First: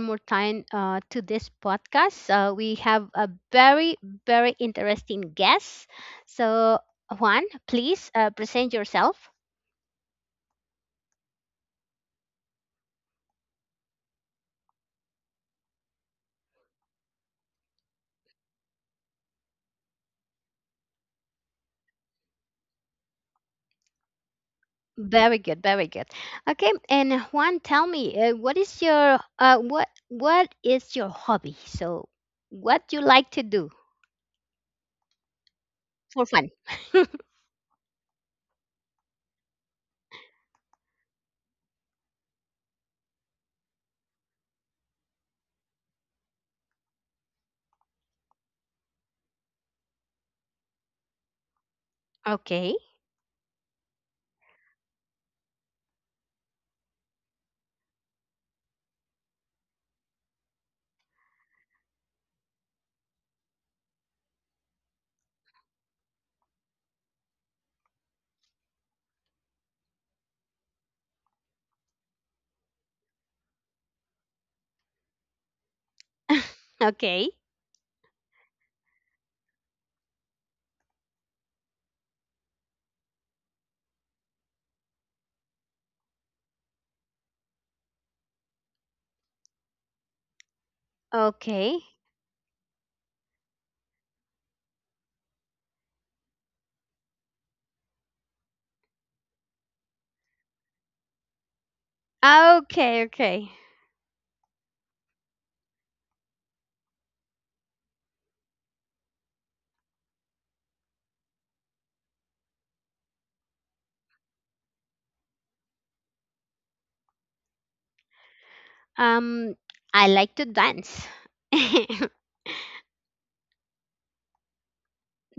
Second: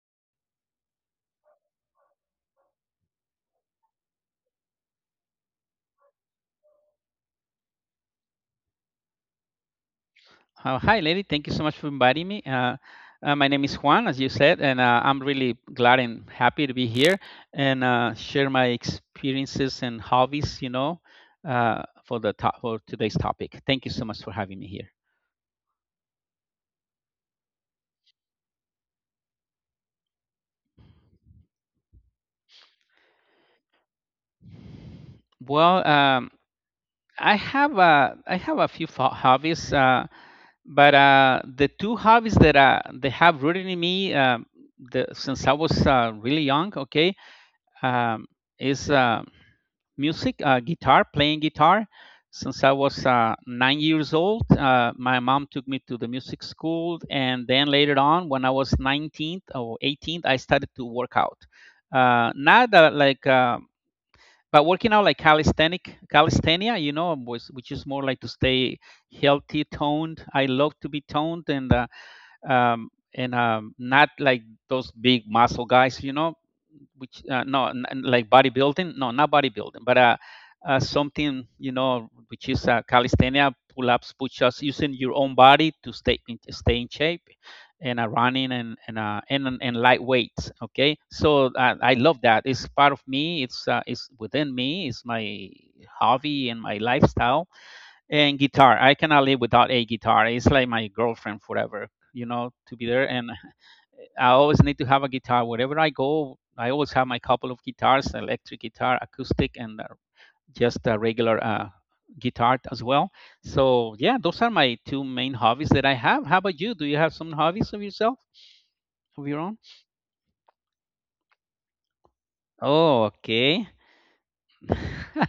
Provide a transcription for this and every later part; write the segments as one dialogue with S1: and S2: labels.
S1: more time to this podcast. We have a very, interesting guest. So, Juan, please present yourself.
S2: Hi, lady. Thank you so much for inviting me. My name is Juan, as you said, and I'm really glad and happy to be here and share my experiences and hobbies, you know, for today's topic. Thank you so much for having me here.
S1: Very good, very good. Okay, and Juan, tell me, what is your what is your hobby? So, what do you like to do
S2: Well,
S1: for
S2: um,
S1: fun?
S2: I have a few hobbies, but the two hobbies that they have rooted in me the, since I was really young, okay, um, is. Music, guitar, playing guitar. Since
S1: Okay.
S2: I was 9 years old, my mom took me to the music school, and then later on, when I was 19th or 18th, I started to work out. Not that like, But working out like calisthenic, calisthenia, you know, which is more like to stay healthy, toned. I love to be toned, and um, not like those big muscle guys, you know,
S1: Okay, okay,
S2: which no, like bodybuilding, no, not bodybuilding, but something you know, which is calisthenia, pull-ups, push-ups, using your own body to stay in shape, and running and light weights. Okay, so I love that. It's part of me. It's within me. It's my hobby and my lifestyle and guitar. I cannot live without a guitar. It's like my girlfriend forever, you know, to be
S1: okay,
S2: there. And
S1: okay.
S2: I always need to have a guitar wherever I go. I always have my couple of guitars: electric guitar, acoustic, and just a regular guitar as well. So yeah, those are my two main hobbies that I have. How about you? Do you have some hobbies of yourself, of your
S1: Um,
S2: own?
S1: I like to dance.
S2: Oh, okay.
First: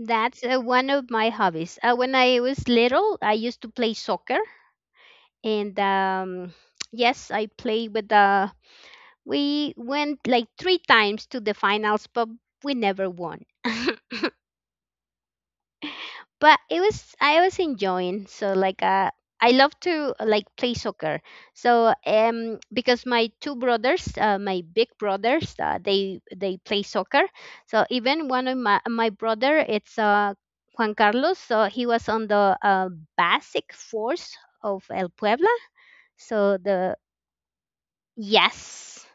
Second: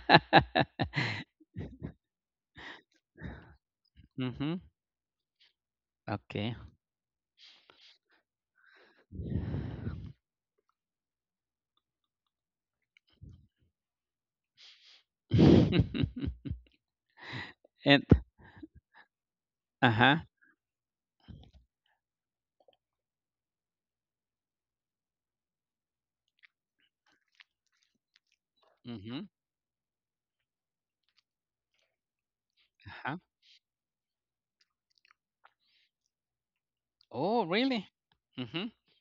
S1: That's one of my hobbies. When I was little, I used to play soccer,
S2: Mhm.
S1: and
S2: Okay.
S1: yes, I played with the. We went like three times to the finals, but we never won. But it was I was enjoying.
S2: and
S1: So like I love
S2: Uh
S1: to
S2: huh.
S1: like play soccer. So because my two brothers, my big brothers, they play soccer. So even one of my
S2: Mhm.
S1: brother, it's Juan Carlos. So he was on the basic force of El Puebla. So the
S2: Oh, really? Mhm.
S1: yes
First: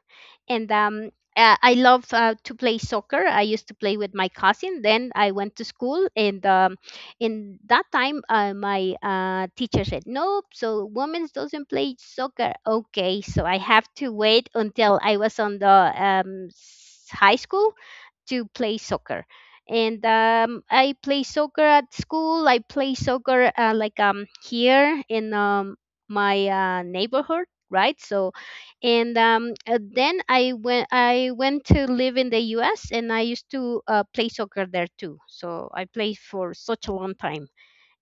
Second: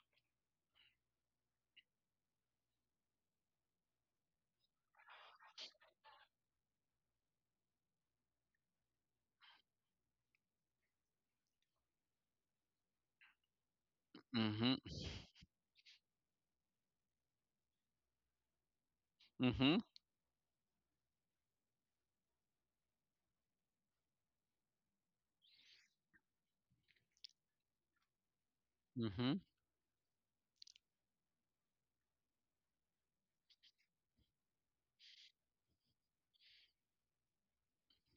S1: and I love to play soccer. I used to play with my cousin. Then I went to school, and in that time, my teacher said, "Nope, so women's doesn't play soccer." Okay, so I have to wait
S2: Mhm.
S1: until I was on the high school to play soccer.
S2: Mhm.
S1: And I play soccer at school. I play soccer like here in my neighborhood, right? So, and
S2: Mhm.
S1: then I went to live in the U.S. and I used to play soccer there too. So I played for such a long time.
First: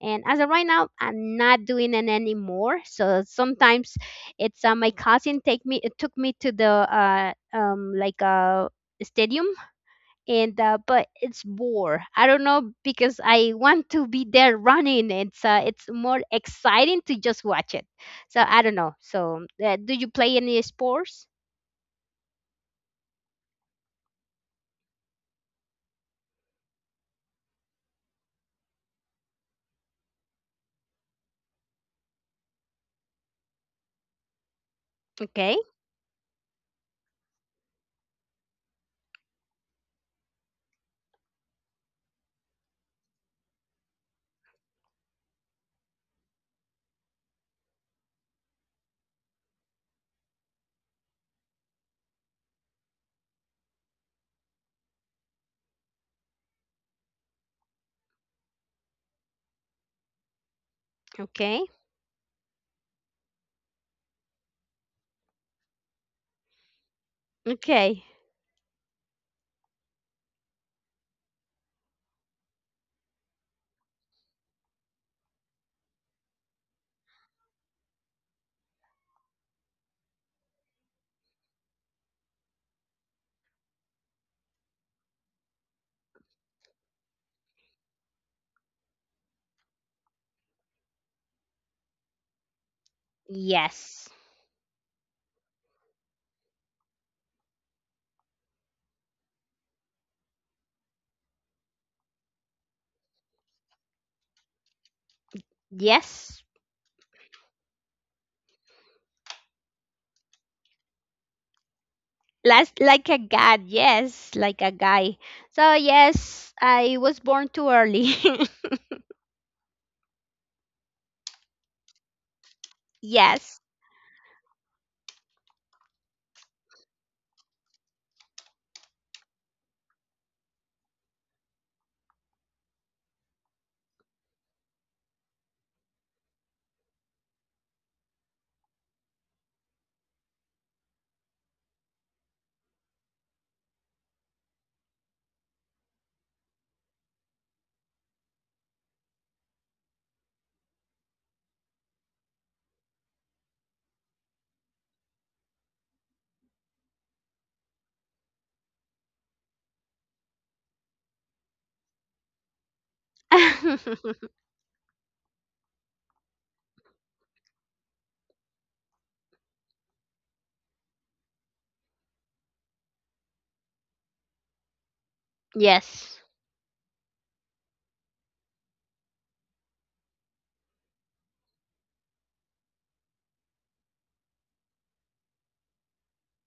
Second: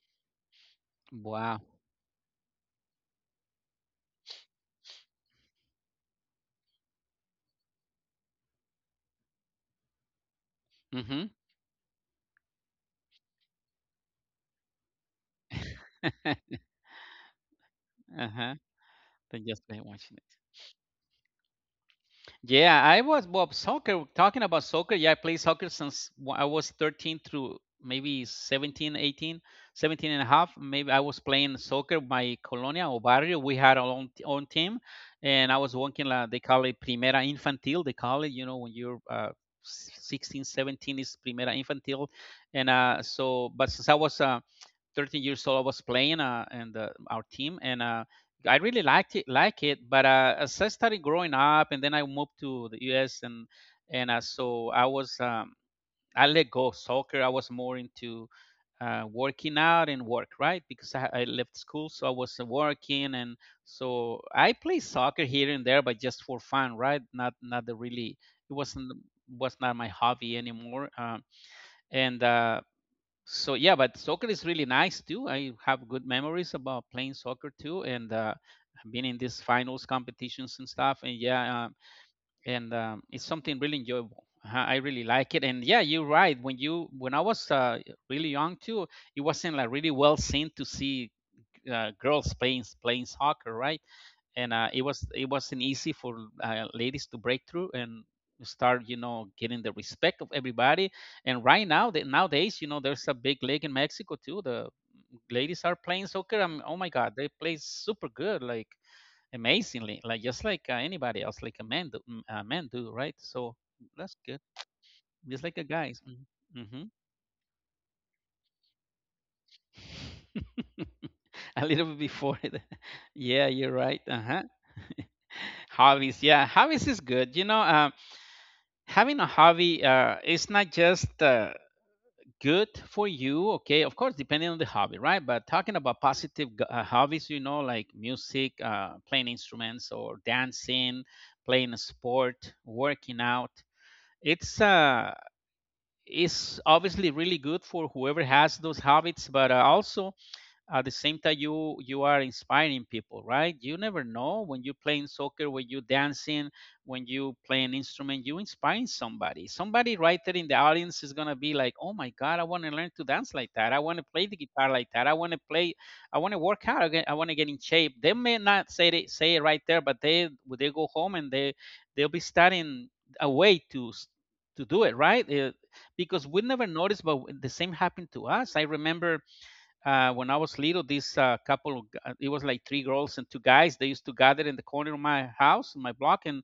S1: And as of right now, I'm
S2: Wow.
S1: not doing it anymore. So sometimes it's my cousin take me It took me to the like a stadium and but
S2: Mhm.
S1: it's bore. I don't know because I want to be there running. It's more exciting to just watch it. So
S2: Uh-huh.
S1: I don't know.
S2: They
S1: So
S2: just been
S1: do you
S2: watching
S1: play any sports?
S2: Yeah, I was well soccer. Talking about soccer, yeah, I played soccer since I was 13 through maybe 17, 18, 17 and a half. Maybe I was playing soccer my colonia or barrio. We had own team,
S1: Okay,
S2: and I was working la. They call it Primera Infantil. They call it, you know, when you're 16, 17 is Primera Infantil, and so. But since I was 13 years old, I was playing and our team and. I really like it, but as I started growing up, and then I moved to the U.S. and so I was I let go of soccer. I was more into working out and work, right? Because I left
S1: okay,
S2: school, so I was working, and so I play soccer here and there, but just for fun, right? Not the
S1: okay.
S2: really. It wasn't Was not my hobby anymore. And So yeah, but soccer is really nice too. I have good memories about playing soccer too, and being in these finals competitions and stuff. And yeah, and it's something really enjoyable. Uh-huh, I really like it. And yeah, you're right, when you when I was really young too, it wasn't like really well seen to see girls playing soccer, right?
S1: Yes,
S2: And it was it wasn't easy for ladies to break through and start, you know, getting the respect of everybody. And right now, that nowadays, you know, there's a big league in Mexico too. The ladies are playing soccer.
S1: yes.
S2: I'm, oh my god, they play super good, like amazingly, like just like anybody else like a man do, mm, men
S1: Last
S2: do,
S1: like
S2: right?
S1: a
S2: So
S1: god.
S2: that's
S1: Yes,
S2: good,
S1: like a guy.
S2: just like a
S1: So
S2: guys.
S1: yes,
S2: Mm-hmm. Mm-hmm.
S1: I was born too early.
S2: A little bit before the, yeah,
S1: Yes.
S2: you're right. Uh-huh. Hobbies, yeah, hobbies is good, you know. Having a hobby, it's not just good for you, okay, of course depending on the hobby, right? But talking about positive hobbies, you know, like music, playing instruments, or dancing, playing a sport, working out, it's uh it's obviously really good for whoever has those habits. But also at the same time, you are inspiring people, right? You never know, when you're playing soccer, when you're dancing, when you play an instrument, you inspire somebody right there in the audience is going to be like, oh my god, I want to learn to dance like that, I want to play the guitar like that, I want to play, I want to work out again, I want to get in shape. They may not say it right there, but they, when they go home, and they they'll be starting a way to to do it right.
S1: Yes,
S2: Because we never noticed, but the same happened to us. I remember when I was little, this couple, of, it was like three girls and two guys. They used to gather in the corner of my house, my block, and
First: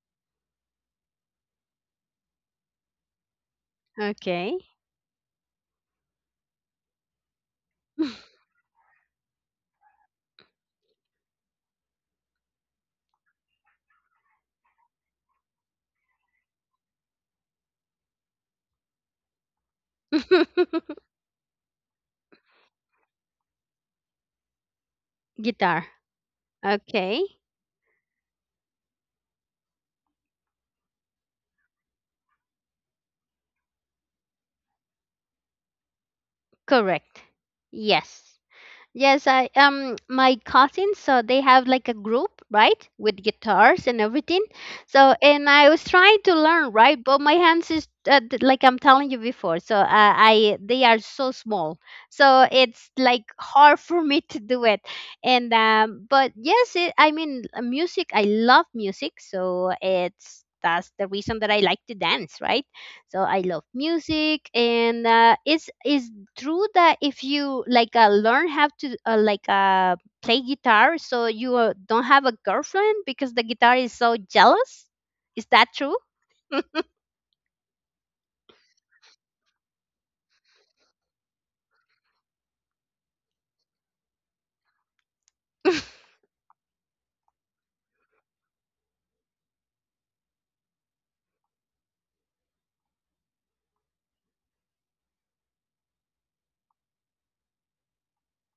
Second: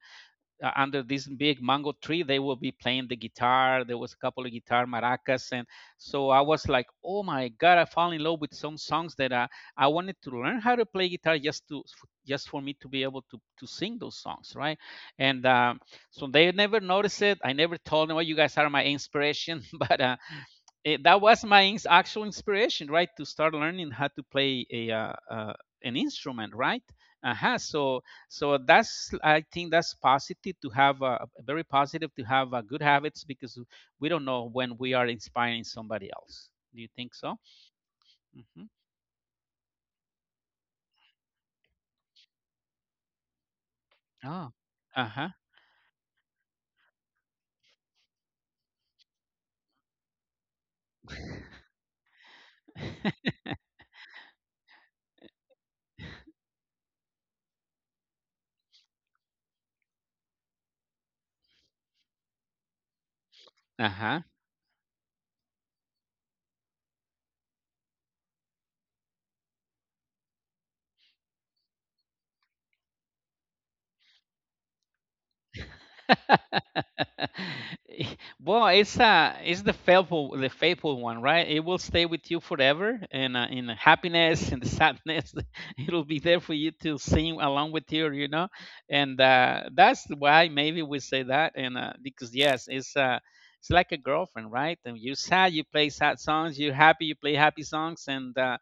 S2: under this big mango tree, they will be playing the guitar. There was a couple of
S1: okay.
S2: guitar maracas, and so I was like, oh my god, I fell in love with some songs that I wanted to learn how to play guitar, just to just for me to be able to sing those songs, right? And So they never noticed it. I never told them, well, you guys are my inspiration, but. That was my actual inspiration, right, to start learning how to play a
S1: Guitar.
S2: an instrument, right?
S1: Okay.
S2: Uh-huh. So that's, I think that's positive to have very positive to have good habits, because we don't know when we are inspiring somebody else. Do you think
S1: Correct.
S2: so?
S1: Yes.
S2: Mm-hmm.
S1: Yes, I my cousins, so they have like a group, right? With guitars and
S2: Oh,
S1: everything.
S2: uh
S1: So
S2: huh,
S1: and I was trying to learn, right? But my hands is like I'm telling you before. So I they are so small. So it's like hard for me to do it. And but yes, it, music, I love music. So it's that's the reason that I like to dance, right? So I love
S2: uh huh.
S1: music and it's is true that if you like learn how to play guitar so you don't have a girlfriend because the guitar is so jealous. Is that true?
S2: Well, it's the the faithful one, right? It will stay with you forever, and in the happiness and the sadness, it'll be there for you to sing along with you, you know. And that's why maybe we say that, and because yes, it's like a girlfriend, right? And you're sad, you play sad songs. You're happy, you play happy songs, and uh,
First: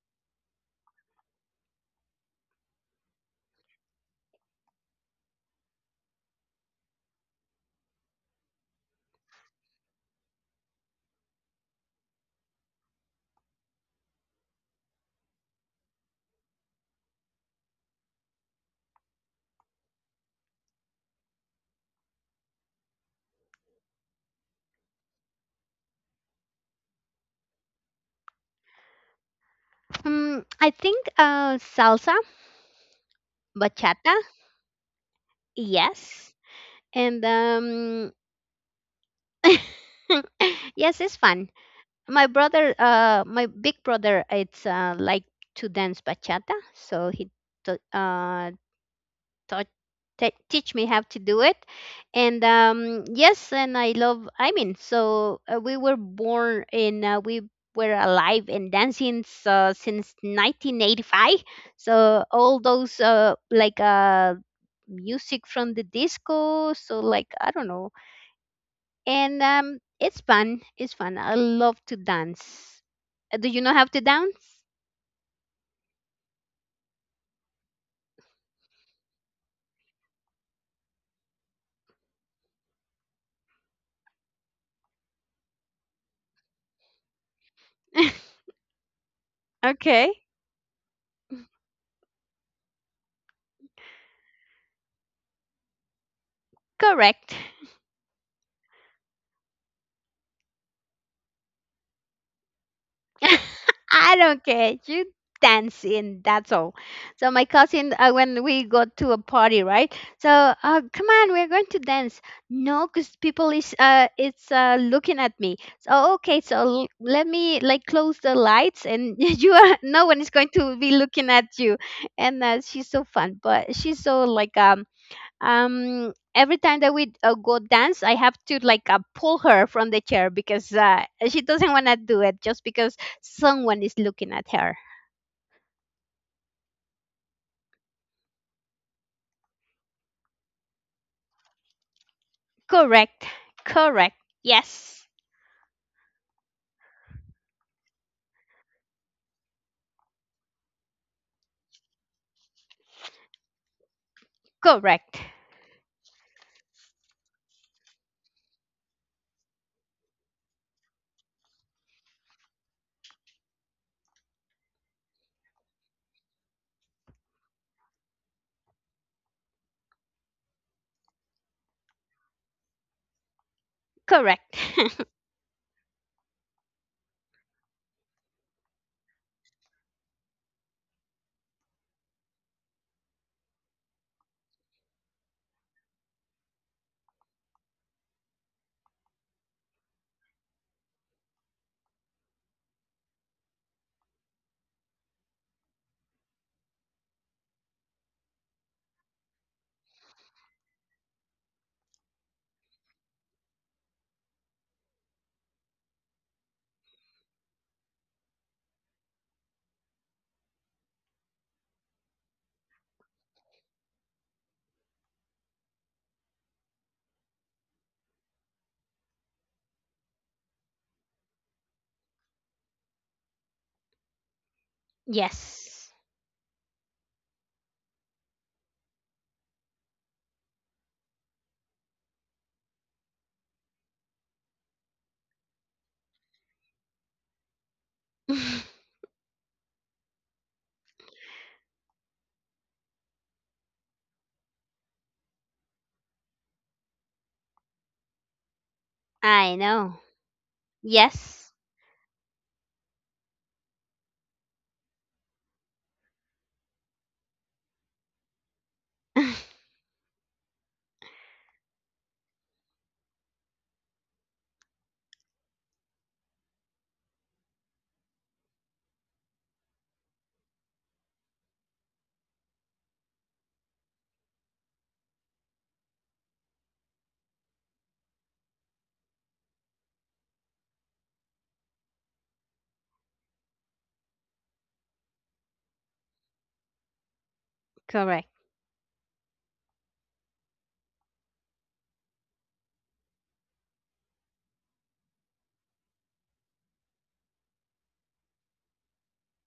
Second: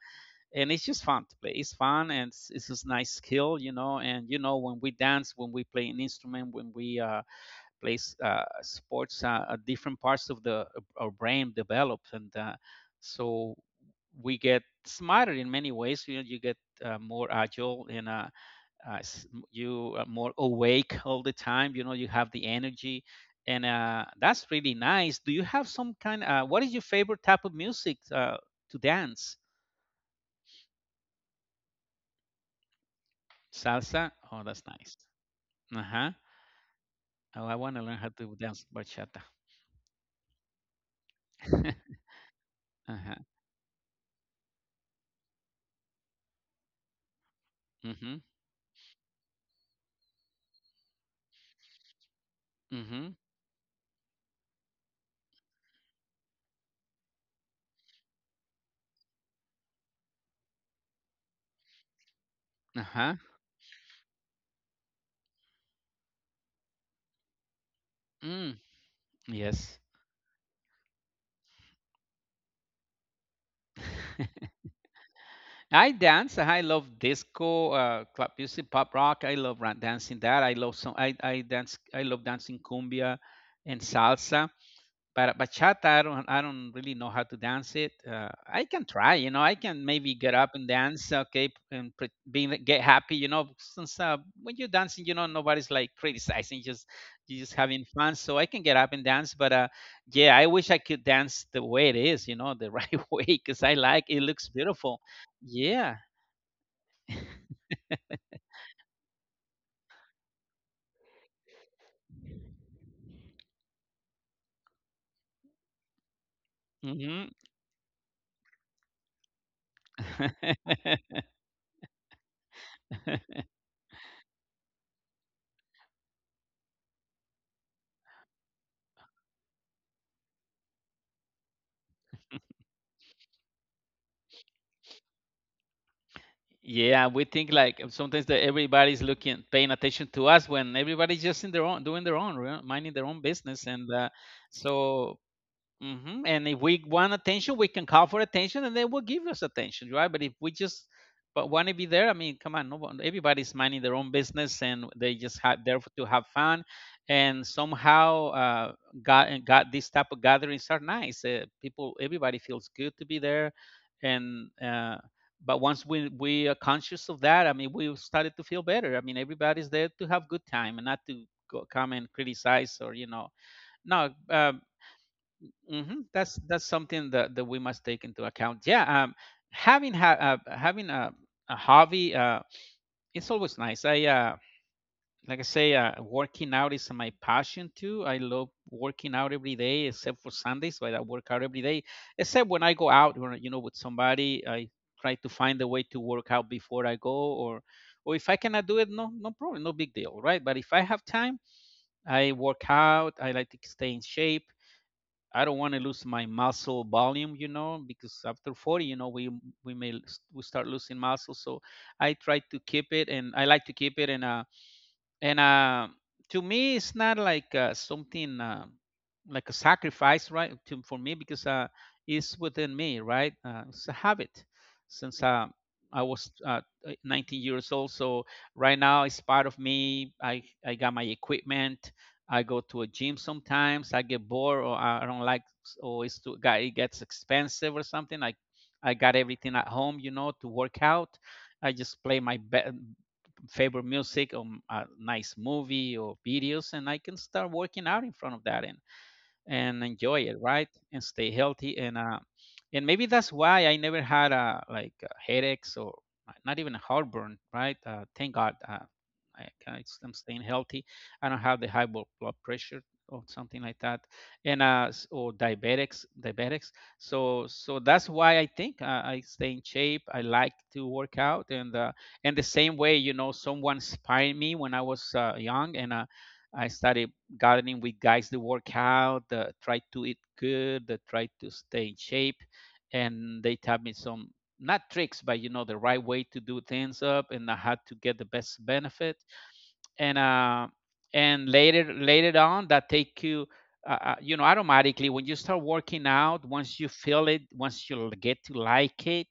S2: and it's just fun to play. It's fun, and it's just nice skill, you know. And you know, when we dance, when we play an instrument, when we plays sports, different parts of the our brain develop, and so we get smarter in many ways. You know, you get more agile and uh, you are more awake all the time. You know, you have the energy. And that's really nice. Do you have some kind? What is your favorite type of music to dance?
S1: I think salsa, bachata.
S2: Salsa. Oh, that's nice. Uh huh.
S1: Yes, and
S2: Oh, I want to learn how to dance bachata.
S1: yes, it's fun.
S2: uh
S1: My brother,
S2: huh.
S1: my big brother, it's like to dance bachata, so he t-
S2: Mhm.
S1: uh taught teach me how to do it. And
S2: Mhm.
S1: yes, and I love, I mean, so we were alive and dancing since 1985. So all those
S2: Uh
S1: music from the disco, so like I don't know.
S2: huh.
S1: And
S2: Yes.
S1: it's fun. It's fun. I love to dance. Do you know how to dance?
S2: I dance. I love disco, club music, pop rock. I love dancing that. I dance. I love dancing cumbia and salsa. But bachata, I don't really know how to dance it. I can try, you know. I can
S1: Okay.
S2: maybe get up and dance, okay, being get happy, you know. Since when you're dancing, you know, nobody's like criticizing, just
S1: Correct.
S2: you're just having fun. So I can get up and dance, but yeah, I wish I could dance the way it is, you know, the right way, because I like
S1: I
S2: it.
S1: don't
S2: Looks
S1: care.
S2: beautiful.
S1: You dance
S2: Yeah.
S1: in. That's all. So my cousin, when we go to a party, right? So come on, we're going to dance. No, because people is it's looking at me. So okay, so let
S2: Hmm.
S1: me like close the lights, and you are no one is going to be looking at you. And she's so fun, but she's so like every time that we go dance I have to like pull her from the chair because she doesn't want to do it just because someone is looking at her.
S2: Yeah, we think like sometimes that everybody's looking, paying attention to us, when everybody's just in their own, doing their own, right? Minding their own
S1: Correct,
S2: business, and
S1: correct. Yes,
S2: so hmm. And if we want attention, we can call for attention, and they will give us attention, right? But if we just but want to be there, I mean, come on, no one, everybody's minding their own business, and they
S1: correct,
S2: just have there to have fun, and somehow got these type of gatherings are nice. People, everybody feels good to be there, and but once we are conscious of that, I mean, we started to feel better. I mean, everybody's there to have good time and not to go, come and criticize, or you know, no
S1: correct.
S2: hmm. That's something that, that we must take into account. Yeah, having having a hobby, it's always nice. I like I say, working out is my passion too. I love working out every day, except for Sundays, where I work out every day. Except when I go out, or with somebody, I try to find a way to work out before I go, or if I cannot do it, no problem, no big deal, right? But if I have time, I work out. I like to stay in shape. I don't want to lose my muscle volume, you know, because after 40, you know, we may we start losing muscle. So I try to keep it, and I like to keep it, and to me it's not like something like a sacrifice, right, for me, because it's within me, right. It's a habit since
S1: Yes.
S2: I was 19 years old. So right now it's part of me. I got my equipment. I go to a gym sometimes. I get bored, or I don't like, or it's too, it gets expensive or something. I got everything at home, you know, to work out. I just play my favorite music or a nice movie or videos, and I can start working out in front of that,
S1: I
S2: and
S1: know.
S2: enjoy it, right? And stay
S1: Yes.
S2: healthy. And maybe that's why I never had a headaches or not even a heartburn, right? Thank God, I'm staying healthy. I don't have the high blood pressure or something like that, or diabetics, diabetics. So that's why I think, I stay in shape. I like to work out, and the same way, you know, someone inspired me when I was young, and I started gardening with guys that work out, that try to eat good, that try to stay in shape, and they taught me some, not tricks, but you know, the right way to do things up and how to
S1: Correct.
S2: get the best benefit. and uh, and later later on, that take you you know, automatically, when you start working out, once you feel it, once you get to like it,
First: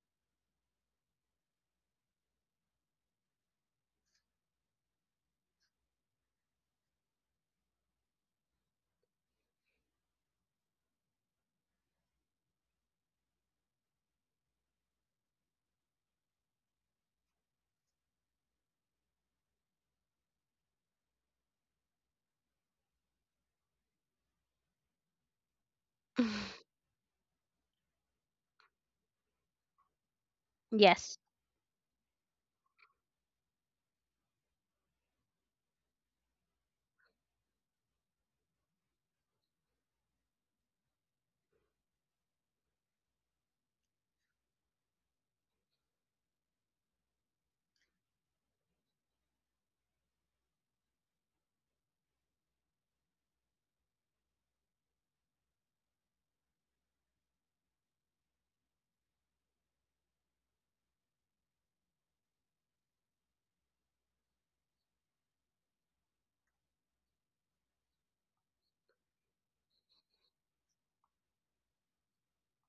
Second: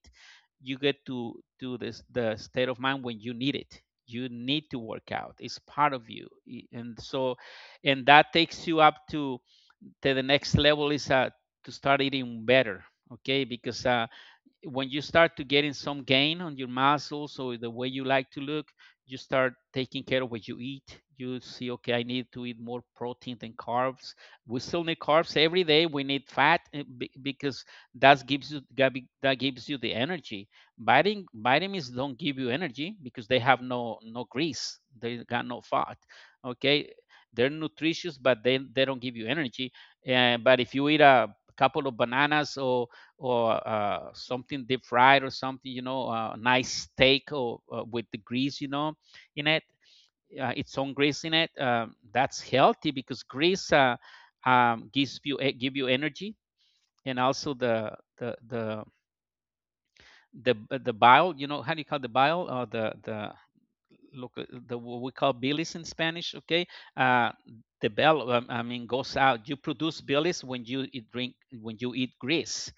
S2: you get to this the state of mind when you need it, you need to work out, it's part of you, and so and that takes you up to the next level, is to start eating better. Okay, because when you start to getting some gain on your muscles or the way you like to look, you start taking care of what you eat. You see, okay, I need to eat more protein than carbs. We still need carbs every day. We need fat, because that gives you the energy.
S1: Yes.
S2: Vitamins don't give you energy because they have no grease. They got no fat. Okay, they're nutritious, but they don't give you energy. But if you eat a couple of bananas or something deep fried or something, you know, a nice steak, or with the grease, you know, in it, its own grease in it. That's healthy because grease, gives you, give you energy, and also the the the the bile. You know, how do you call the bile or the what we call bilis in Spanish. Okay, uh, the bile, I mean, goes out. You produce bilis when you drink, when you eat grease,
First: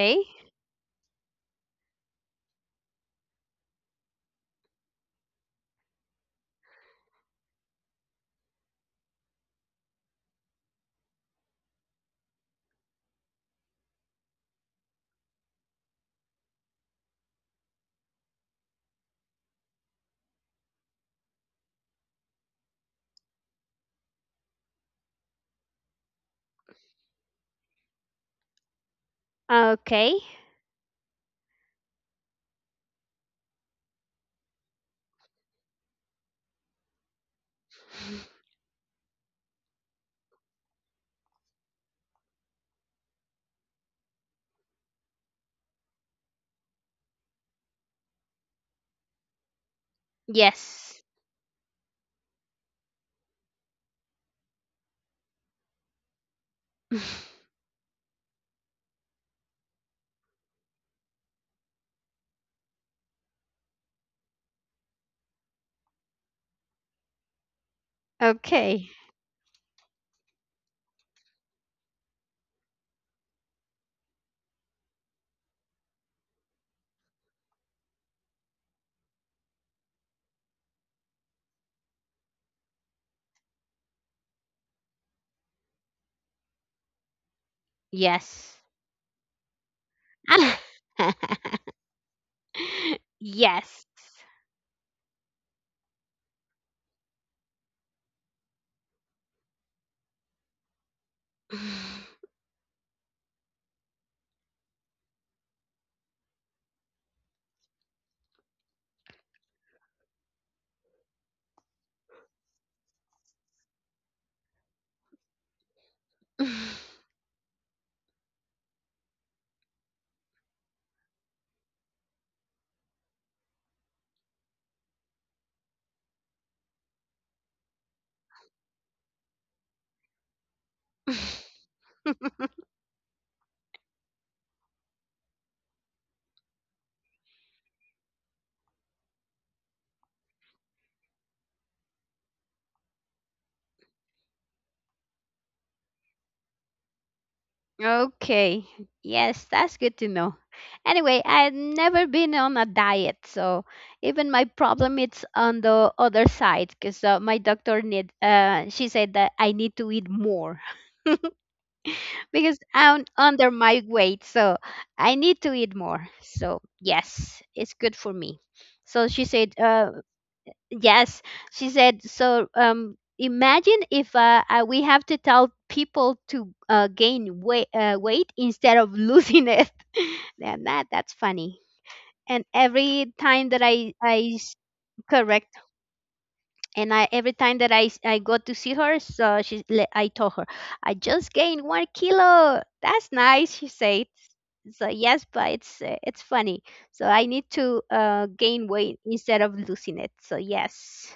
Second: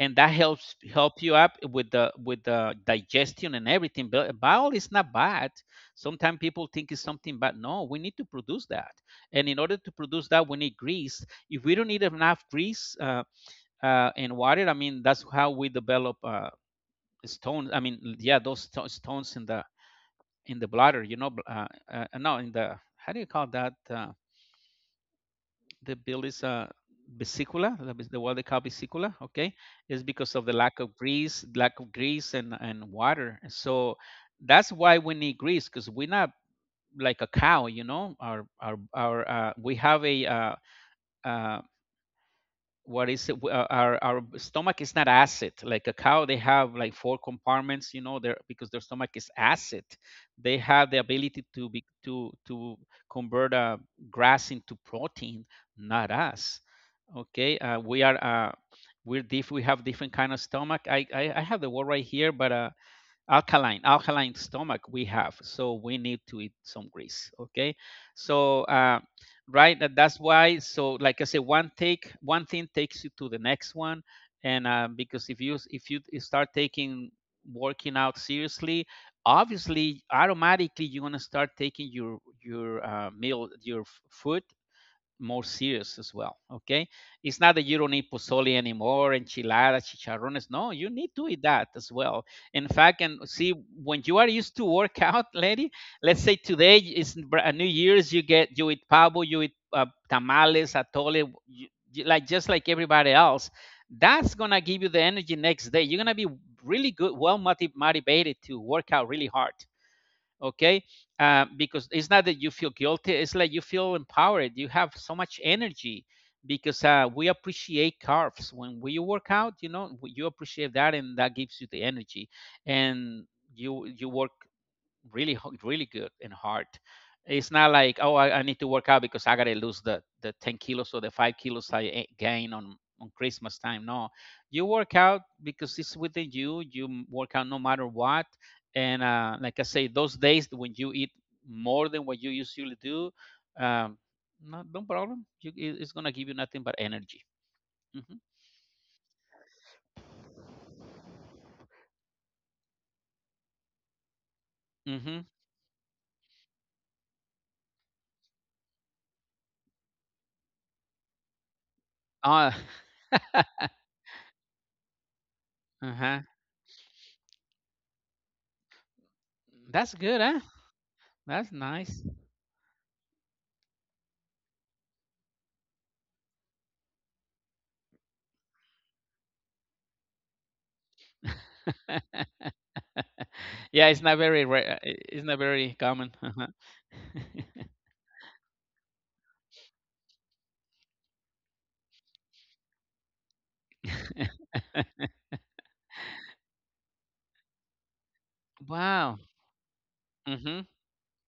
S2: and that helps help you up with the digestion and everything. But bowel is not bad, sometimes people think it's something bad. No, we need to produce that, and in order to produce that, we need grease. If we don't need enough grease, and water, I mean, that's how we develop stones. I mean, yeah, those stones in the bladder, you know, no, in the how do you call that, the bill is, vesicula, that is the what they call vesicula. Okay, is
S1: okay.
S2: because of the lack of grease and water. So that's why we need grease, because we're not like a cow, you know. Our we have a uh, what is it, our stomach is not acid like a cow. They have like four compartments, you know, there, because their stomach is acid. They have the
S1: Yes.
S2: ability to be to convert, grass into protein, not us. Okay, we are, we have different kind of stomach. I have the word right here, but alkaline, alkaline stomach we have, so we need to eat some grease. Okay, so
S1: Okay,
S2: uh, right, that's why. So like I said, one thing takes you to the next one. And Because if you start taking working out seriously, obviously, automatically, you're going to start taking your meal, your food more serious as well. Okay, it's not that you don't eat
S1: yes.
S2: pozole anymore, enchiladas, chicharrones. No, you need to eat that as well. In fact, and see,
S1: Yes.
S2: when you are used to work out, lady. Let's say today is New Year's. You eat pavo, you eat tamales, atole, you, like just like everybody else. That's gonna give you the energy next day. You're gonna be really good, well motivated to work out really hard. Okay, because it's not that you feel guilty, it's like you feel empowered, you have so much energy, because we appreciate carbs when we work out, you know, you appreciate that, and that gives you the energy, and you work really, really good and hard. It's not like, oh, I need to work out because I gotta lose the 10 kilos or the five kilos I gain on Christmas time. No, you work out because it's within you. You work out no matter what. And Like I say, those days when you eat more than what you usually do, um, no, no problem. It's gonna give you nothing but energy. Mm-hmm.
S1: Okay. Yes, that's good to know. Anyway, I've never been on a diet, so even my problem
S2: Mm-hmm.
S1: it's on the other side because my doctor need she said that I need to eat more.
S2: Uh,
S1: Because I'm under my weight, so I need to eat more.
S2: uh-huh.
S1: So yes, it's good for me. So she said,
S2: That's good, huh?
S1: yes,
S2: That's
S1: she
S2: nice.
S1: said. So imagine if we have to tell people to gain weight, weight instead of losing it. Then that's funny. And every time that
S2: Yeah, it's not very rare. It's not
S1: correct,
S2: very common. Uh-huh.
S1: and I every time that I go to see her, so I told her I just gained 1 kilo. That's nice, she said. So yes, but it's funny. So I need to gain weight
S2: Wow.
S1: instead of losing it. So
S2: Hmm.
S1: yes,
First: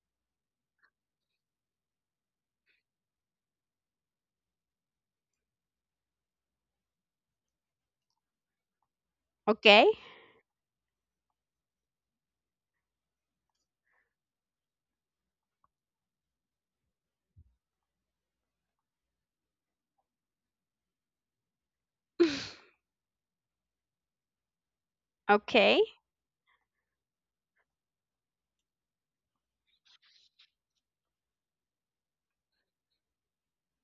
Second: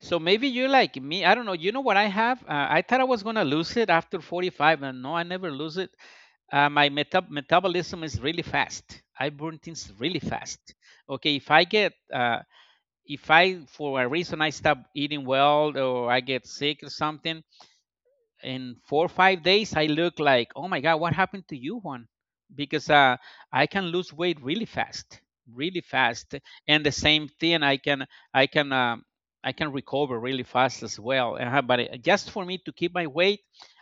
S2: So maybe you like me. I don't know. You know what I have? I thought I was gonna lose it after 45, and no, I never lose it. Uh, metabolism is really fast. I burn
S1: okay.
S2: things really fast. Okay, if I get, if I for a reason I stop eating well or I get sick or something, in 4 or 5 days I look like, oh my god, what happened to you, Juan? Because I can lose weight really fast,
S1: Okay.
S2: really fast. And the same thing, i can um, I can recover really fast as well. But just for me to keep my weight,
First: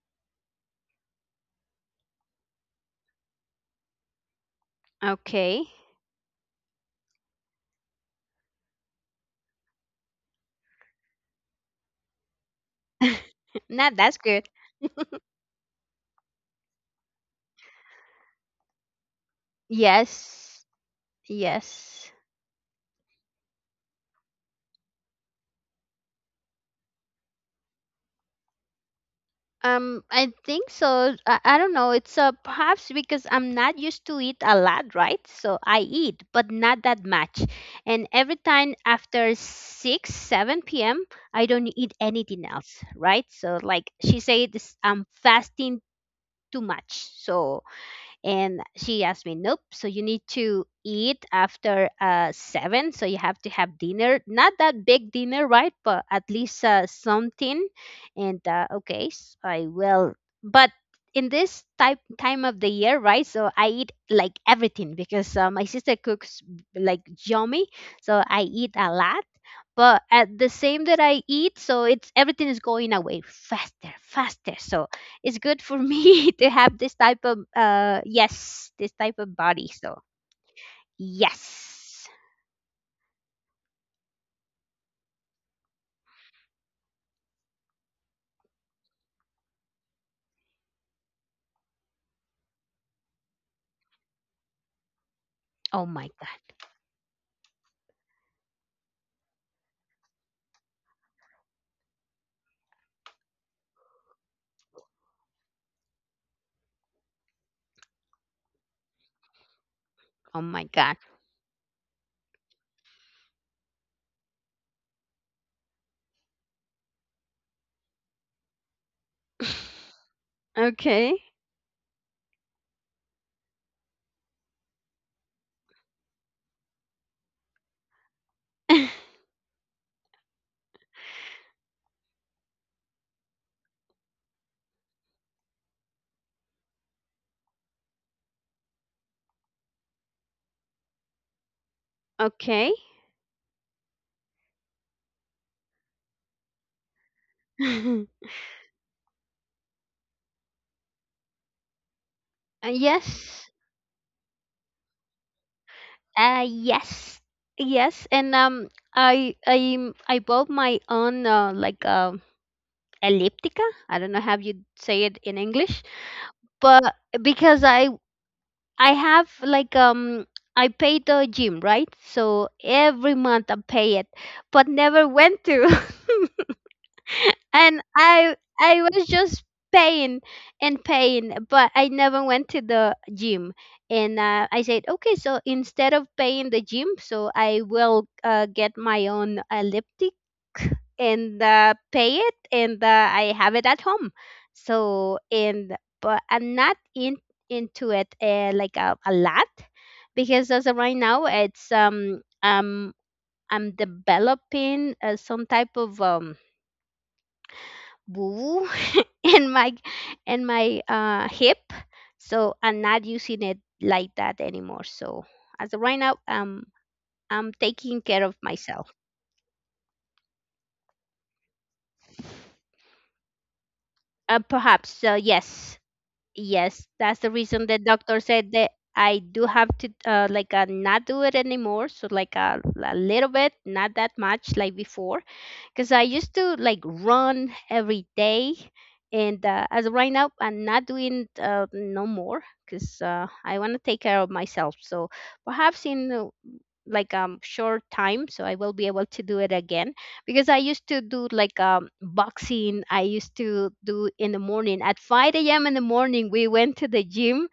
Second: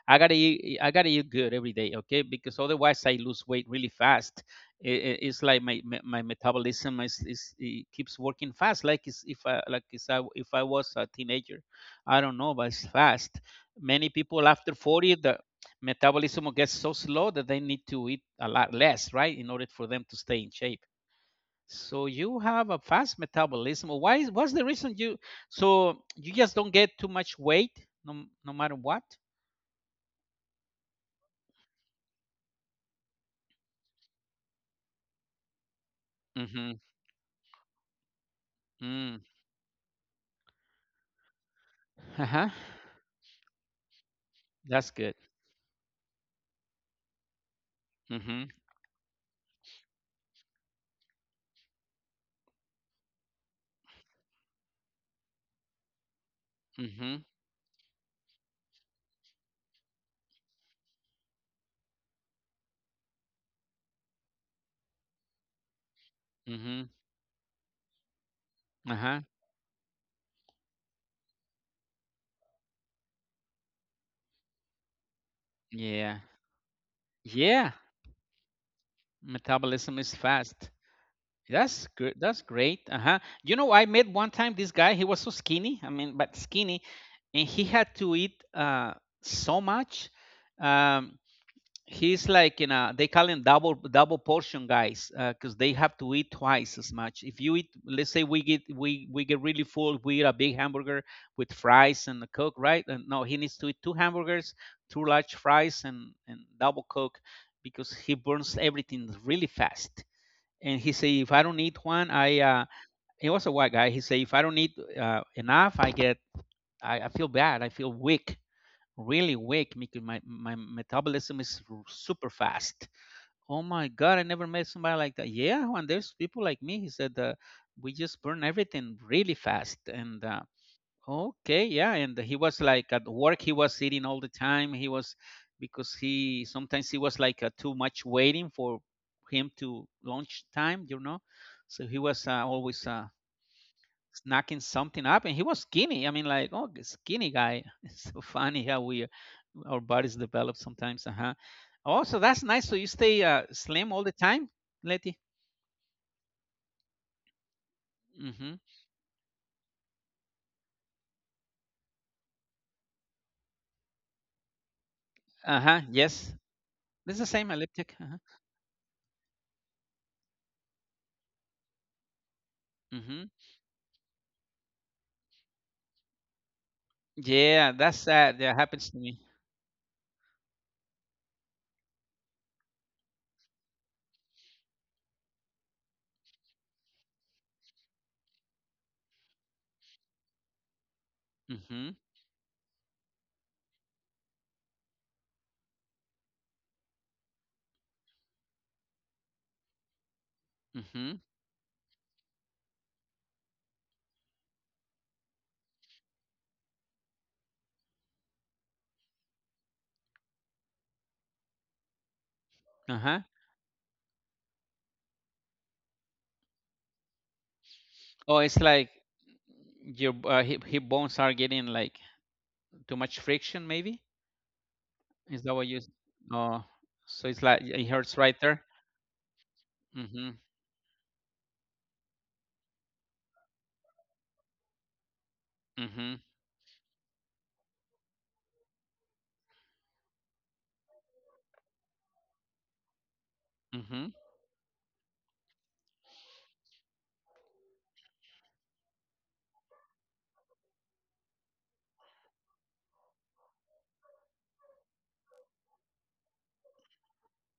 S2: I gotta eat good every day. Okay, because otherwise, I lose weight really fast. It's like
S1: Okay.
S2: my metabolism is, it keeps working fast, like it's, if I, like it's, if I was a teenager, I don't know, but it's fast.
S1: Nah,
S2: Many
S1: that's good.
S2: people after 40, the metabolism gets so slow that they need to eat a lot less, right, in order for them to stay in
S1: Yes.
S2: shape. So
S1: Yes.
S2: you have a fast metabolism, why is what's the reason you, so you just don't get too much weight, no, no matter what.
S1: I think so. I don't know. It's perhaps because I'm not used to eat a lot, right? So I eat, but
S2: Mm-hmm.
S1: not that much. And every time
S2: Mm.
S1: after 6, 7 p.m., I don't eat anything
S2: Uh-huh.
S1: else, right? So, like she said, this,
S2: That's
S1: I'm
S2: good.
S1: fasting too much. So
S2: Mm-hmm.
S1: and she asked me nope, so you need to eat after 7, so you have to have dinner, not that big dinner, right, but at least
S2: Mm-hmm.
S1: something. And okay, I will. But in this type time of the year, right, so I eat like everything because my sister cooks
S2: Mm-hmm.
S1: like yummy, so I eat a
S2: Uh-huh.
S1: lot. But at the same that I eat, so it's everything is going away faster. So it's good for
S2: Yeah.
S1: me to have this type of
S2: Yeah.
S1: yes, this type of body.
S2: Metabolism
S1: So
S2: is fast. That's good.
S1: yes.
S2: That's great. Uh huh. You know, I met one time this guy. He was so skinny. I mean, but skinny, and he had to eat, so much. Um, he's like in a, they call him double double portion guys because
S1: Oh
S2: they
S1: my
S2: have to eat
S1: god,
S2: twice as much. If you eat, let's say, we get really full, we eat a big hamburger with fries and a coke, right? And no, he needs to eat two hamburgers, two large fries, and double coke, because he burns everything really
S1: oh
S2: fast.
S1: my god.
S2: And he said, if I don't need one, I he was a white guy, he said, if I don't need enough, I get, I feel bad, I feel weak, really weak, because
S1: Okay.
S2: my metabolism is super fast. Oh my god, I never met somebody like that. Yeah, and there's people like me, he said, we just burn everything really fast. And Okay, yeah, and he was like at work. He was sitting all the time. He was, because he sometimes he was like, too much waiting for him to lunch time, you know.
S1: Okay.
S2: So he was, always snacking something up, and he was skinny. I mean, like, oh,
S1: uh,
S2: skinny guy. It's so funny how we our bodies develop sometimes. Uh huh. Oh, so that's nice. So
S1: yes.
S2: you stay slim all the time, Letty.
S1: Yes. Yes, and
S2: Mm-hmm.
S1: I I I bought my own elliptica. I don't know how you say it in english.
S2: Uh huh. Yes,
S1: But because
S2: it's the same elliptic. Uh huh.
S1: I have like I pay the gym, right? So every month I
S2: Mm-hmm.
S1: pay it, but never went to. And
S2: Yeah, that's
S1: I
S2: sad.
S1: I
S2: That
S1: was
S2: happens to
S1: just
S2: me.
S1: pain and pain, but I never went to the gym. And I said, okay, so instead of paying the gym, so I will get my own elliptic and
S2: Mhm.
S1: pay it, and I have it at home. So and but I'm not in into it like a lot because as of right
S2: Mhm.
S1: now, it's I'm developing some type of boo in my in my hip. So I'm not
S2: Uh-huh.
S1: using it like that anymore. So as of right now I'm taking care of
S2: Oh, it's
S1: myself.
S2: like your hip, hip bones are getting like too much friction. Maybe
S1: Perhaps
S2: is that what you?
S1: yes,
S2: Oh,
S1: yes, that's
S2: so
S1: the
S2: it's like
S1: reason the
S2: it hurts
S1: doctor
S2: right
S1: said
S2: there.
S1: that I do have to
S2: Mhm.
S1: not do it anymore. So like a little bit, not that much like before, because I
S2: Mhm.
S1: used to like run every day. And as of right now, I'm not doing no more because I want to take
S2: Mhm.
S1: care of myself. So perhaps in short time, so I will be able to do it again. Because I used to do like boxing. I used to do in the morning at 5 a.m. in the morning. We went to the gym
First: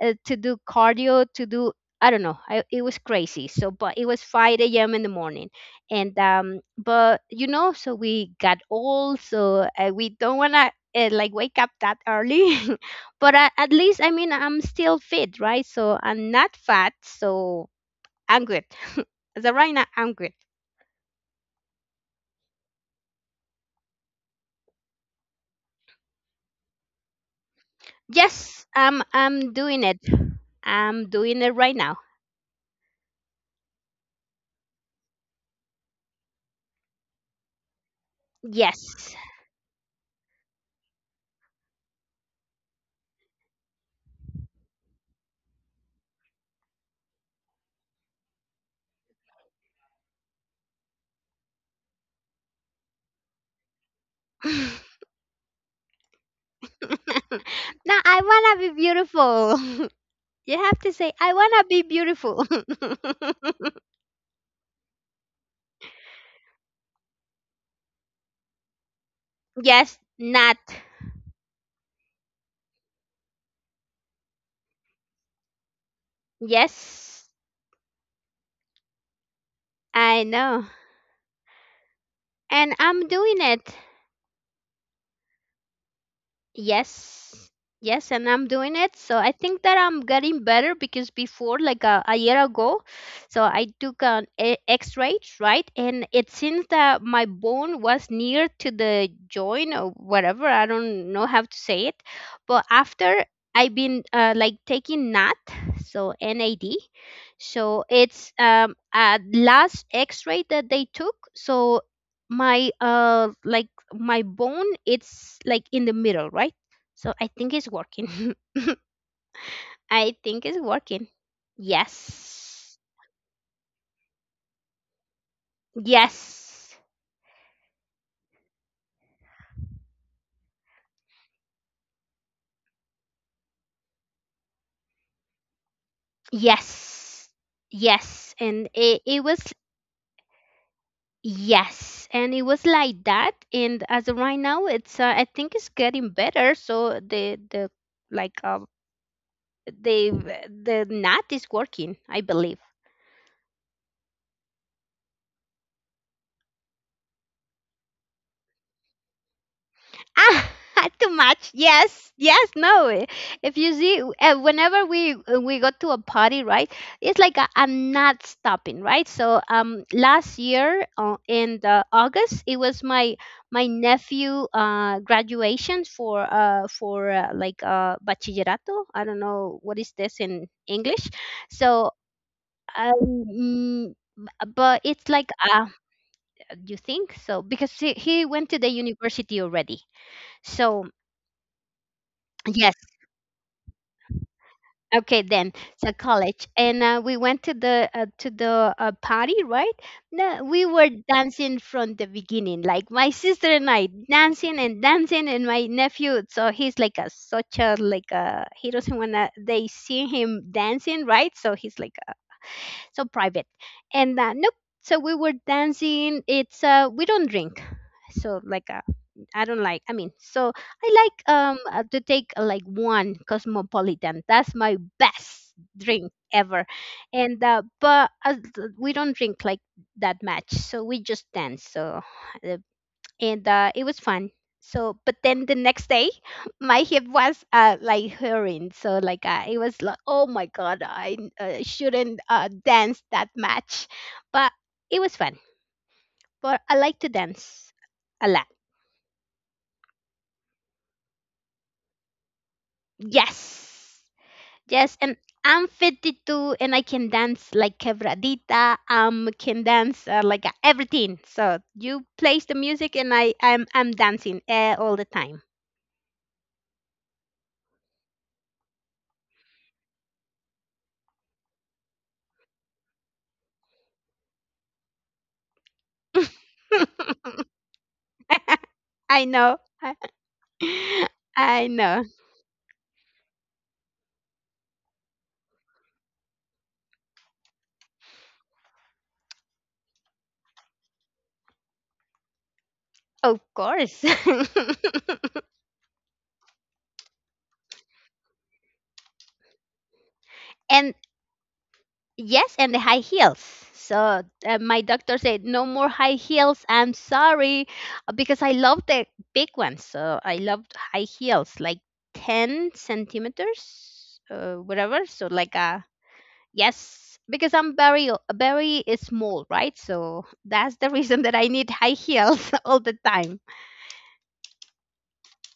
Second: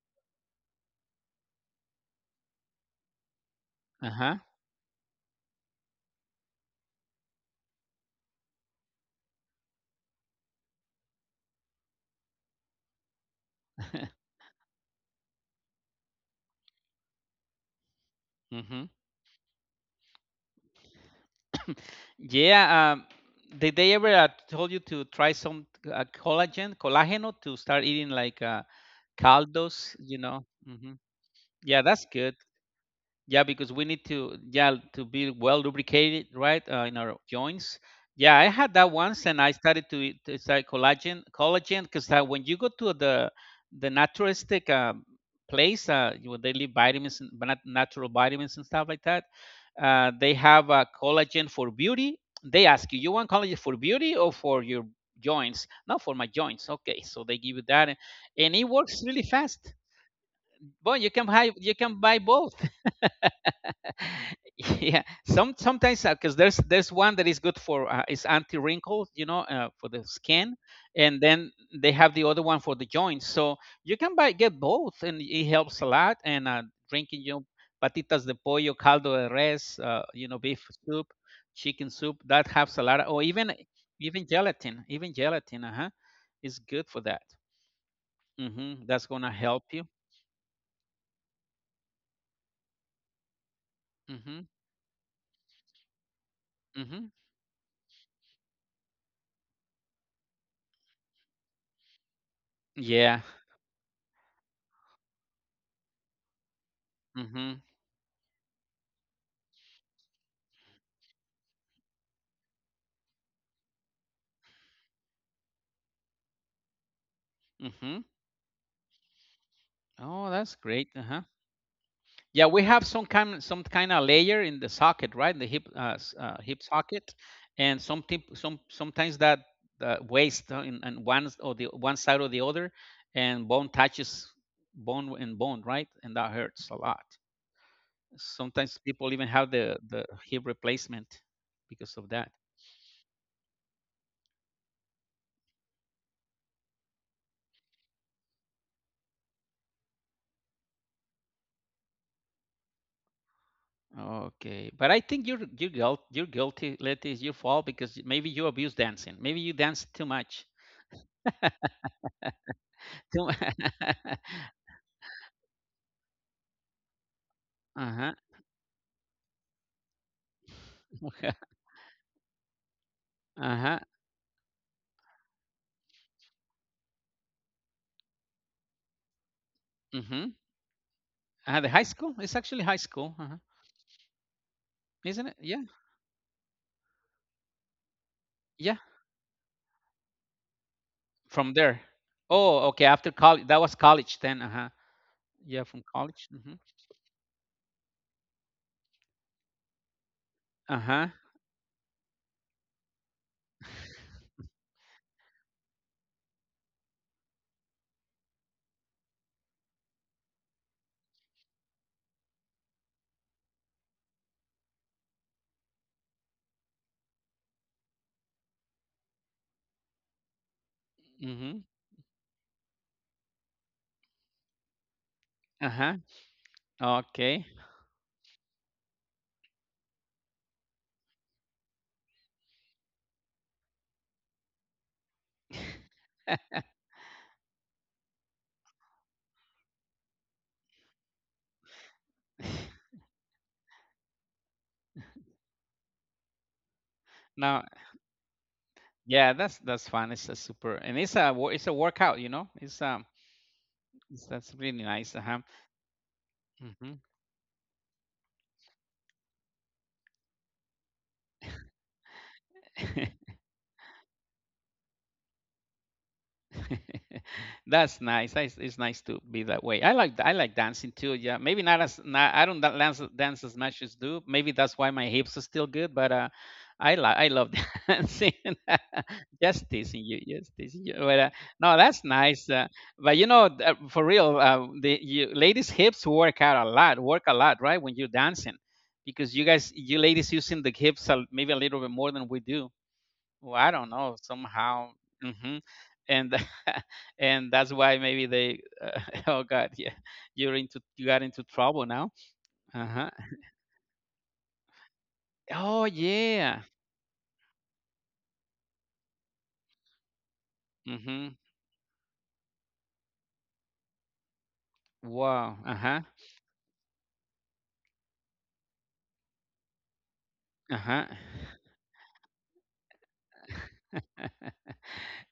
S1: to do cardio, to do I don't know. It was crazy. So, but it
S2: Uh
S1: was
S2: huh.
S1: 5 a.m. in the morning, and but you know, so we got old, so we don't wanna like wake up that early. But at least, I mean, I'm still fit, right? So I'm not fat, so I'm good.
S2: Mhm.
S1: As of right now, I'm good.
S2: Yeah. Did they ever told you to try some collagen, collageno, to start eating like
S1: Yes, I'm doing it.
S2: caldos? You know.
S1: I'm
S2: Mhm.
S1: doing it right now.
S2: Yeah, that's good. Yeah, because we need to, yeah, to be well lubricated, right, in our joints. Yeah, I had that
S1: Yes.
S2: once, and I started to eat, it's like collagen, collagen, because when you go to the naturalistic place, where they leave vitamins, and natural vitamins and stuff like that, they have collagen for beauty. They ask you, you want collagen for beauty or
S1: No,
S2: for your joints? Not for my joints. Okay, so they give you that,
S1: I
S2: and it
S1: wanna be
S2: works really
S1: beautiful.
S2: fast.
S1: You have to
S2: But
S1: say, I wanna
S2: you
S1: be
S2: can buy
S1: beautiful.
S2: both. Yeah, sometimes because there's one that is good for is anti wrinkle, you know, for
S1: Yes,
S2: the skin,
S1: not.
S2: and then they have the other one for the joints, so you can buy get both, and it helps a lot. And drinking,
S1: Yes,
S2: you know, patitas de pollo, caldo de res,
S1: I
S2: you know,
S1: know.
S2: beef soup, chicken soup, that
S1: And
S2: helps a
S1: I'm
S2: lot. Or
S1: doing
S2: even
S1: it.
S2: gelatin, even gelatin, uh-huh, is good for that.
S1: Yes. Yes, and I'm doing
S2: Hmm,
S1: it.
S2: that's
S1: So I
S2: gonna
S1: think
S2: help
S1: that
S2: you.
S1: I'm getting better because before, like a year ago, so I took an
S2: Hmm.
S1: a- X-ray, right? And it seems that
S2: Hmm.
S1: my bone was near to the joint or whatever. I don't know how to say it. But after
S2: Yeah.
S1: I've been like taking NAT, so NAD.
S2: Hmm.
S1: So it's a last X-ray that they took. So my my bone it's like in the middle, right? So I think it's working.
S2: Hmm.
S1: I
S2: Oh,
S1: think it's
S2: that's great.
S1: working.
S2: Uh-huh. Yeah, we
S1: Yes,
S2: have some kind of layer in the socket, right? The hip, hip
S1: yes,
S2: socket, and some tip, some sometimes that waist, in one or the one side or the other, and bone and bone, right? And that hurts a lot.
S1: yes. Yes, and
S2: Sometimes
S1: it
S2: people
S1: was
S2: even have the hip replacement because
S1: yes,
S2: of
S1: and it
S2: that.
S1: was like that. And as of right now it's I think it's getting better. So the like the the knot is working, I believe.
S2: Okay, but I think you're guilty. You're guilty. Let is your fault because maybe you abuse dancing. Maybe you dance too
S1: Ah,
S2: much.
S1: too much. Yes, yes, no.
S2: Too.
S1: If you see, whenever we go to a party, right? It's like i I'm
S2: uh
S1: not stopping, right? Last year
S2: Okay.
S1: in the August, it was my my
S2: Uh-huh.
S1: nephew graduation for like bachillerato. I don't know what is this
S2: Mm-hmm.
S1: in English.
S2: The high
S1: So
S2: school? It's actually high
S1: um.
S2: school, uh-huh.
S1: mm, But it's like,
S2: Isn't it? Yeah.
S1: uh, you think so? Because he went to the
S2: Yeah.
S1: university already. So,
S2: From there. Oh,
S1: yes,
S2: okay. After college, that was college then. Uh-huh.
S1: okay, then
S2: Yeah, from
S1: so
S2: college.
S1: college,
S2: Mm-hmm.
S1: and we went to the party, right? No, we were
S2: Uh-huh.
S1: dancing from the beginning, like my sister and I dancing and dancing, and my nephew. So he's like a such a like a he doesn't wanna— they see him dancing, right? So he's like so private, and nope. So we were dancing. It's We don't drink, so like I don't like. I mean, so I like
S2: Mm-hmm.
S1: to take like one cosmopolitan. That's my best
S2: Uh-huh.
S1: drink ever.
S2: Okay.
S1: We don't drink like that much, so we just dance. So uh, and It was fun. So but then the next day, my hip was like hurting. So it was like, oh my god, I shouldn't dance that much, but it was fun. But I like to
S2: Now,
S1: dance a lot.
S2: yeah, that's fun. It's a super, and it's a workout. You know,
S1: Yes.
S2: it's, that's really
S1: Yes, and
S2: nice. Uh-huh.
S1: I'm 52 and I
S2: Mm-hmm.
S1: can dance like quebradita. Can dance everything. So you place the music and I'm dancing all the time.
S2: That's nice. It's nice to be that way. I like dancing too. Yeah, maybe not as not, I don't dance as much as do. Maybe that's why my hips are still good. But I love dancing.
S1: I know.
S2: Just
S1: I
S2: teasing you, just teasing you. But
S1: I
S2: no,
S1: know.
S2: that's nice. But you know, for real, the you, ladies' hips work out a lot. Work a lot, right? When you're dancing, because you guys, you ladies, using the hips a, maybe a little bit more than we do.
S1: Of
S2: Well, I don't
S1: course.
S2: know, somehow. Mhm. And and that's why maybe they oh God, yeah.
S1: and
S2: You got into trouble now.
S1: Yes, and the high
S2: Uh-huh.
S1: heels. So my doctor said, no more
S2: Oh
S1: high heels.
S2: yeah.
S1: I'm sorry, because I love the big ones. So I loved high
S2: Mhm.
S1: heels, like 10 centimeters, whatever.
S2: Wow. Uh-huh.
S1: Yes, because I'm very small, right? So that's the reason
S2: Uh-huh.
S1: that I need high heels all the time.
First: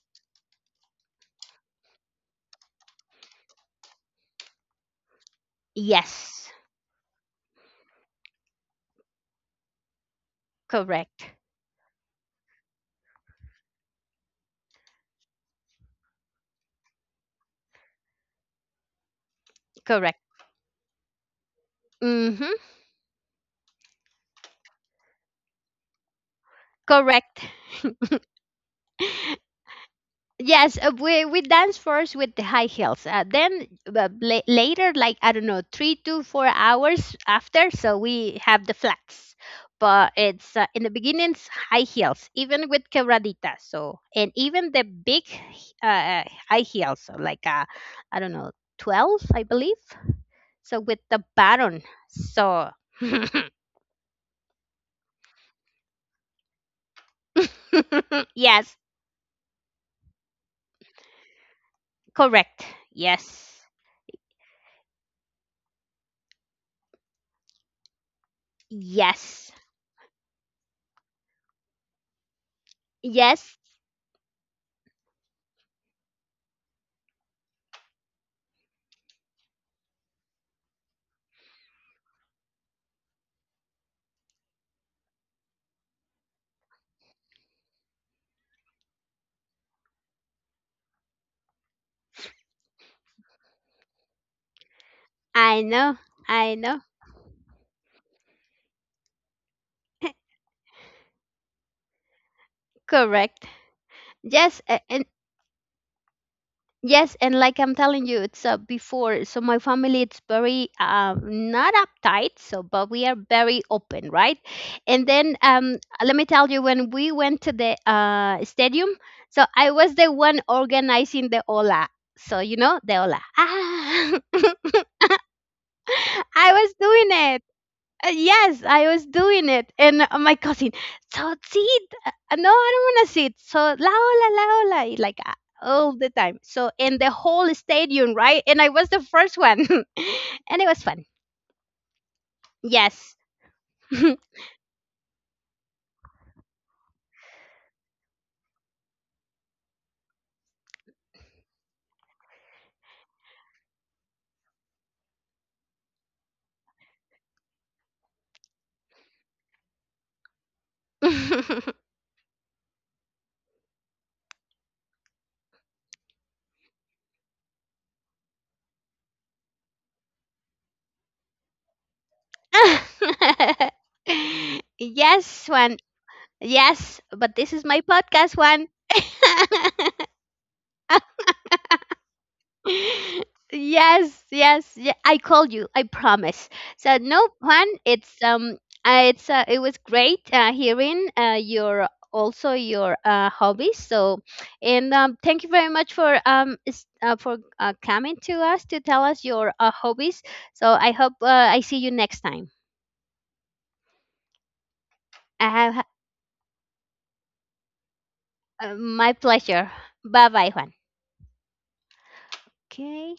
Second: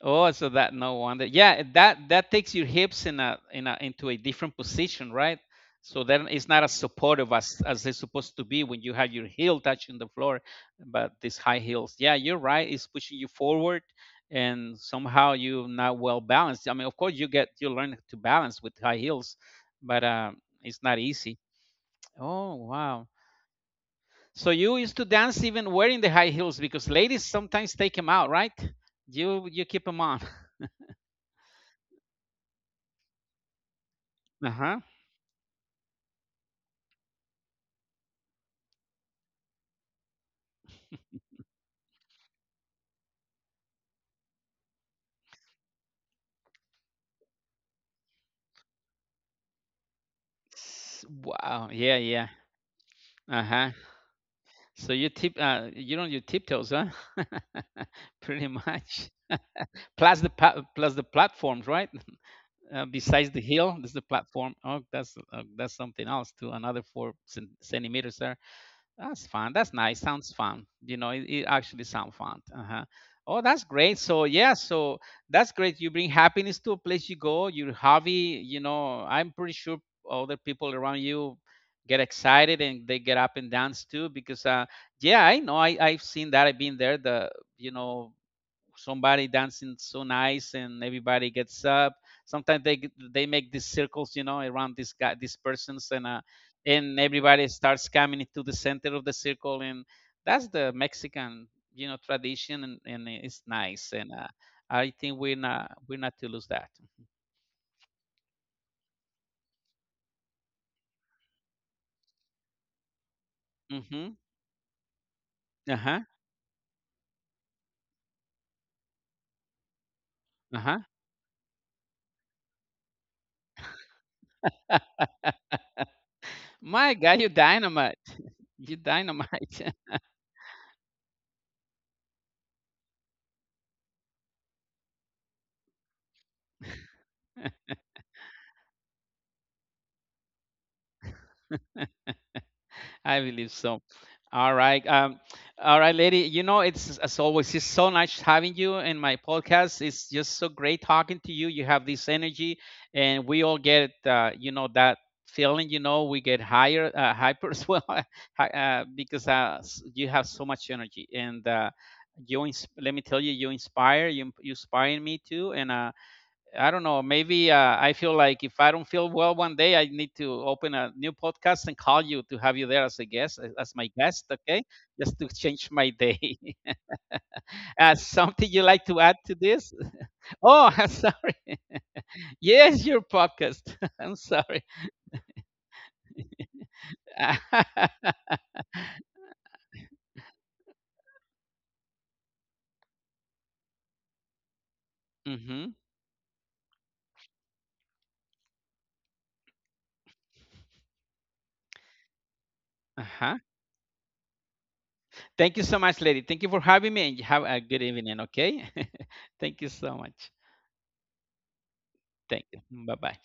S2: Oh, so that no wonder. Yeah, that that takes your hips in a into a different position, right? So then it's
S1: Yes,
S2: not as supportive as it's supposed to be when you have your heel touching the floor, but these
S1: correct,
S2: high heels. Yeah, you're right. It's pushing you forward, and somehow you're not well balanced. I mean, of course you get you learn to balance with high heels, but
S1: correct.
S2: it's not easy. Oh
S1: Mm-hmm,
S2: wow. So you used to dance even wearing the high heels because ladies
S1: correct.
S2: sometimes take them out, right? You keep them on.
S1: Yes, we dance first with the high heels.
S2: Uh huh.
S1: Later, like I don't know, 3 to 4 hours after, so we have the flats. But it's in the beginnings high heels, even with quebradita. So and even the big high heels, I don't know, twelve, I believe. So
S2: S
S1: with the
S2: wow, yeah,
S1: baron,
S2: yeah,
S1: so
S2: uh-huh. So you tip you're on your tiptoes, huh? Pretty
S1: yes,
S2: much. Plus the pa plus the platforms, right?
S1: correct.
S2: Besides the hill,
S1: Yes,
S2: there's the platform. Oh, that's something else too. Another four centimeters there. That's fun.
S1: yes,
S2: That's nice. Sounds fun. You know, it actually sounds fun. Uh-huh. Oh, that's
S1: yes.
S2: great. So yeah, so that's great. You bring happiness to a place you go. Your hobby. You know, I'm pretty sure other people around you get excited and they get up and dance too. Because yeah, I know. I've seen that. I've been there. The, you know, somebody dancing so nice and everybody gets up, sometimes they make these circles, you know, around this guy, these
S1: I
S2: persons,
S1: know, I
S2: and
S1: know.
S2: everybody starts coming into the center of the circle, and that's the Mexican, you know, tradition, and it's
S1: Correct.
S2: nice. And
S1: Yes,
S2: I
S1: a-
S2: think
S1: and
S2: we're not to lose that.
S1: yes, and like I'm telling you, it's before. So my family, it's very not uptight. So, but we are very
S2: Hmm.
S1: open, right? And then
S2: Uh-huh.
S1: let me tell you, when we went to the stadium, so I was the one
S2: Uh-huh.
S1: organizing the ola. So you know the ola. Ah, I
S2: My
S1: was
S2: God, you
S1: doing it.
S2: dynamite. You
S1: Yes, I was
S2: dynamite.
S1: doing it, and my cousin, so sit. No, I don't want to sit. So laola, laola, all the time. So in the whole stadium, right? And I was the first one, and it was fun.
S2: I
S1: Yes.
S2: believe so. All right. All right, lady. You know, it's as always, it's so nice having you in my podcast. It's just so great talking to you. You have this energy, and we all get, you know, that feeling. You know, we get higher, hyper as well, because you have so much energy, and you. Let me tell you, you inspire. You inspire me too, and I don't know. Maybe I feel like if I don't feel well one day, I need to open a new podcast and call you to have you there as a guest, as my guest. Okay, just to
S1: Yes,
S2: change
S1: one.
S2: my day.
S1: Yes, but this is my
S2: Uh,
S1: podcast
S2: something you
S1: one.
S2: like to add to this? Oh, I'm sorry. Yes, your podcast. I'm
S1: Yes,
S2: sorry.
S1: yes, yeah, I called you. I promise. So no Juan. It was great hearing your also your hobbies. So, and thank you
S2: Mm-hmm.
S1: very much for coming to us to tell us your hobbies. So I hope I see you next time.
S2: Uh-huh.
S1: I
S2: Thank you so
S1: have
S2: much, lady. Thank you for having me, and you have a good evening. Okay.
S1: my
S2: Thank you
S1: pleasure.
S2: so much.
S1: Bye bye, Juan.
S2: Thank you. Bye bye.
S1: Okay.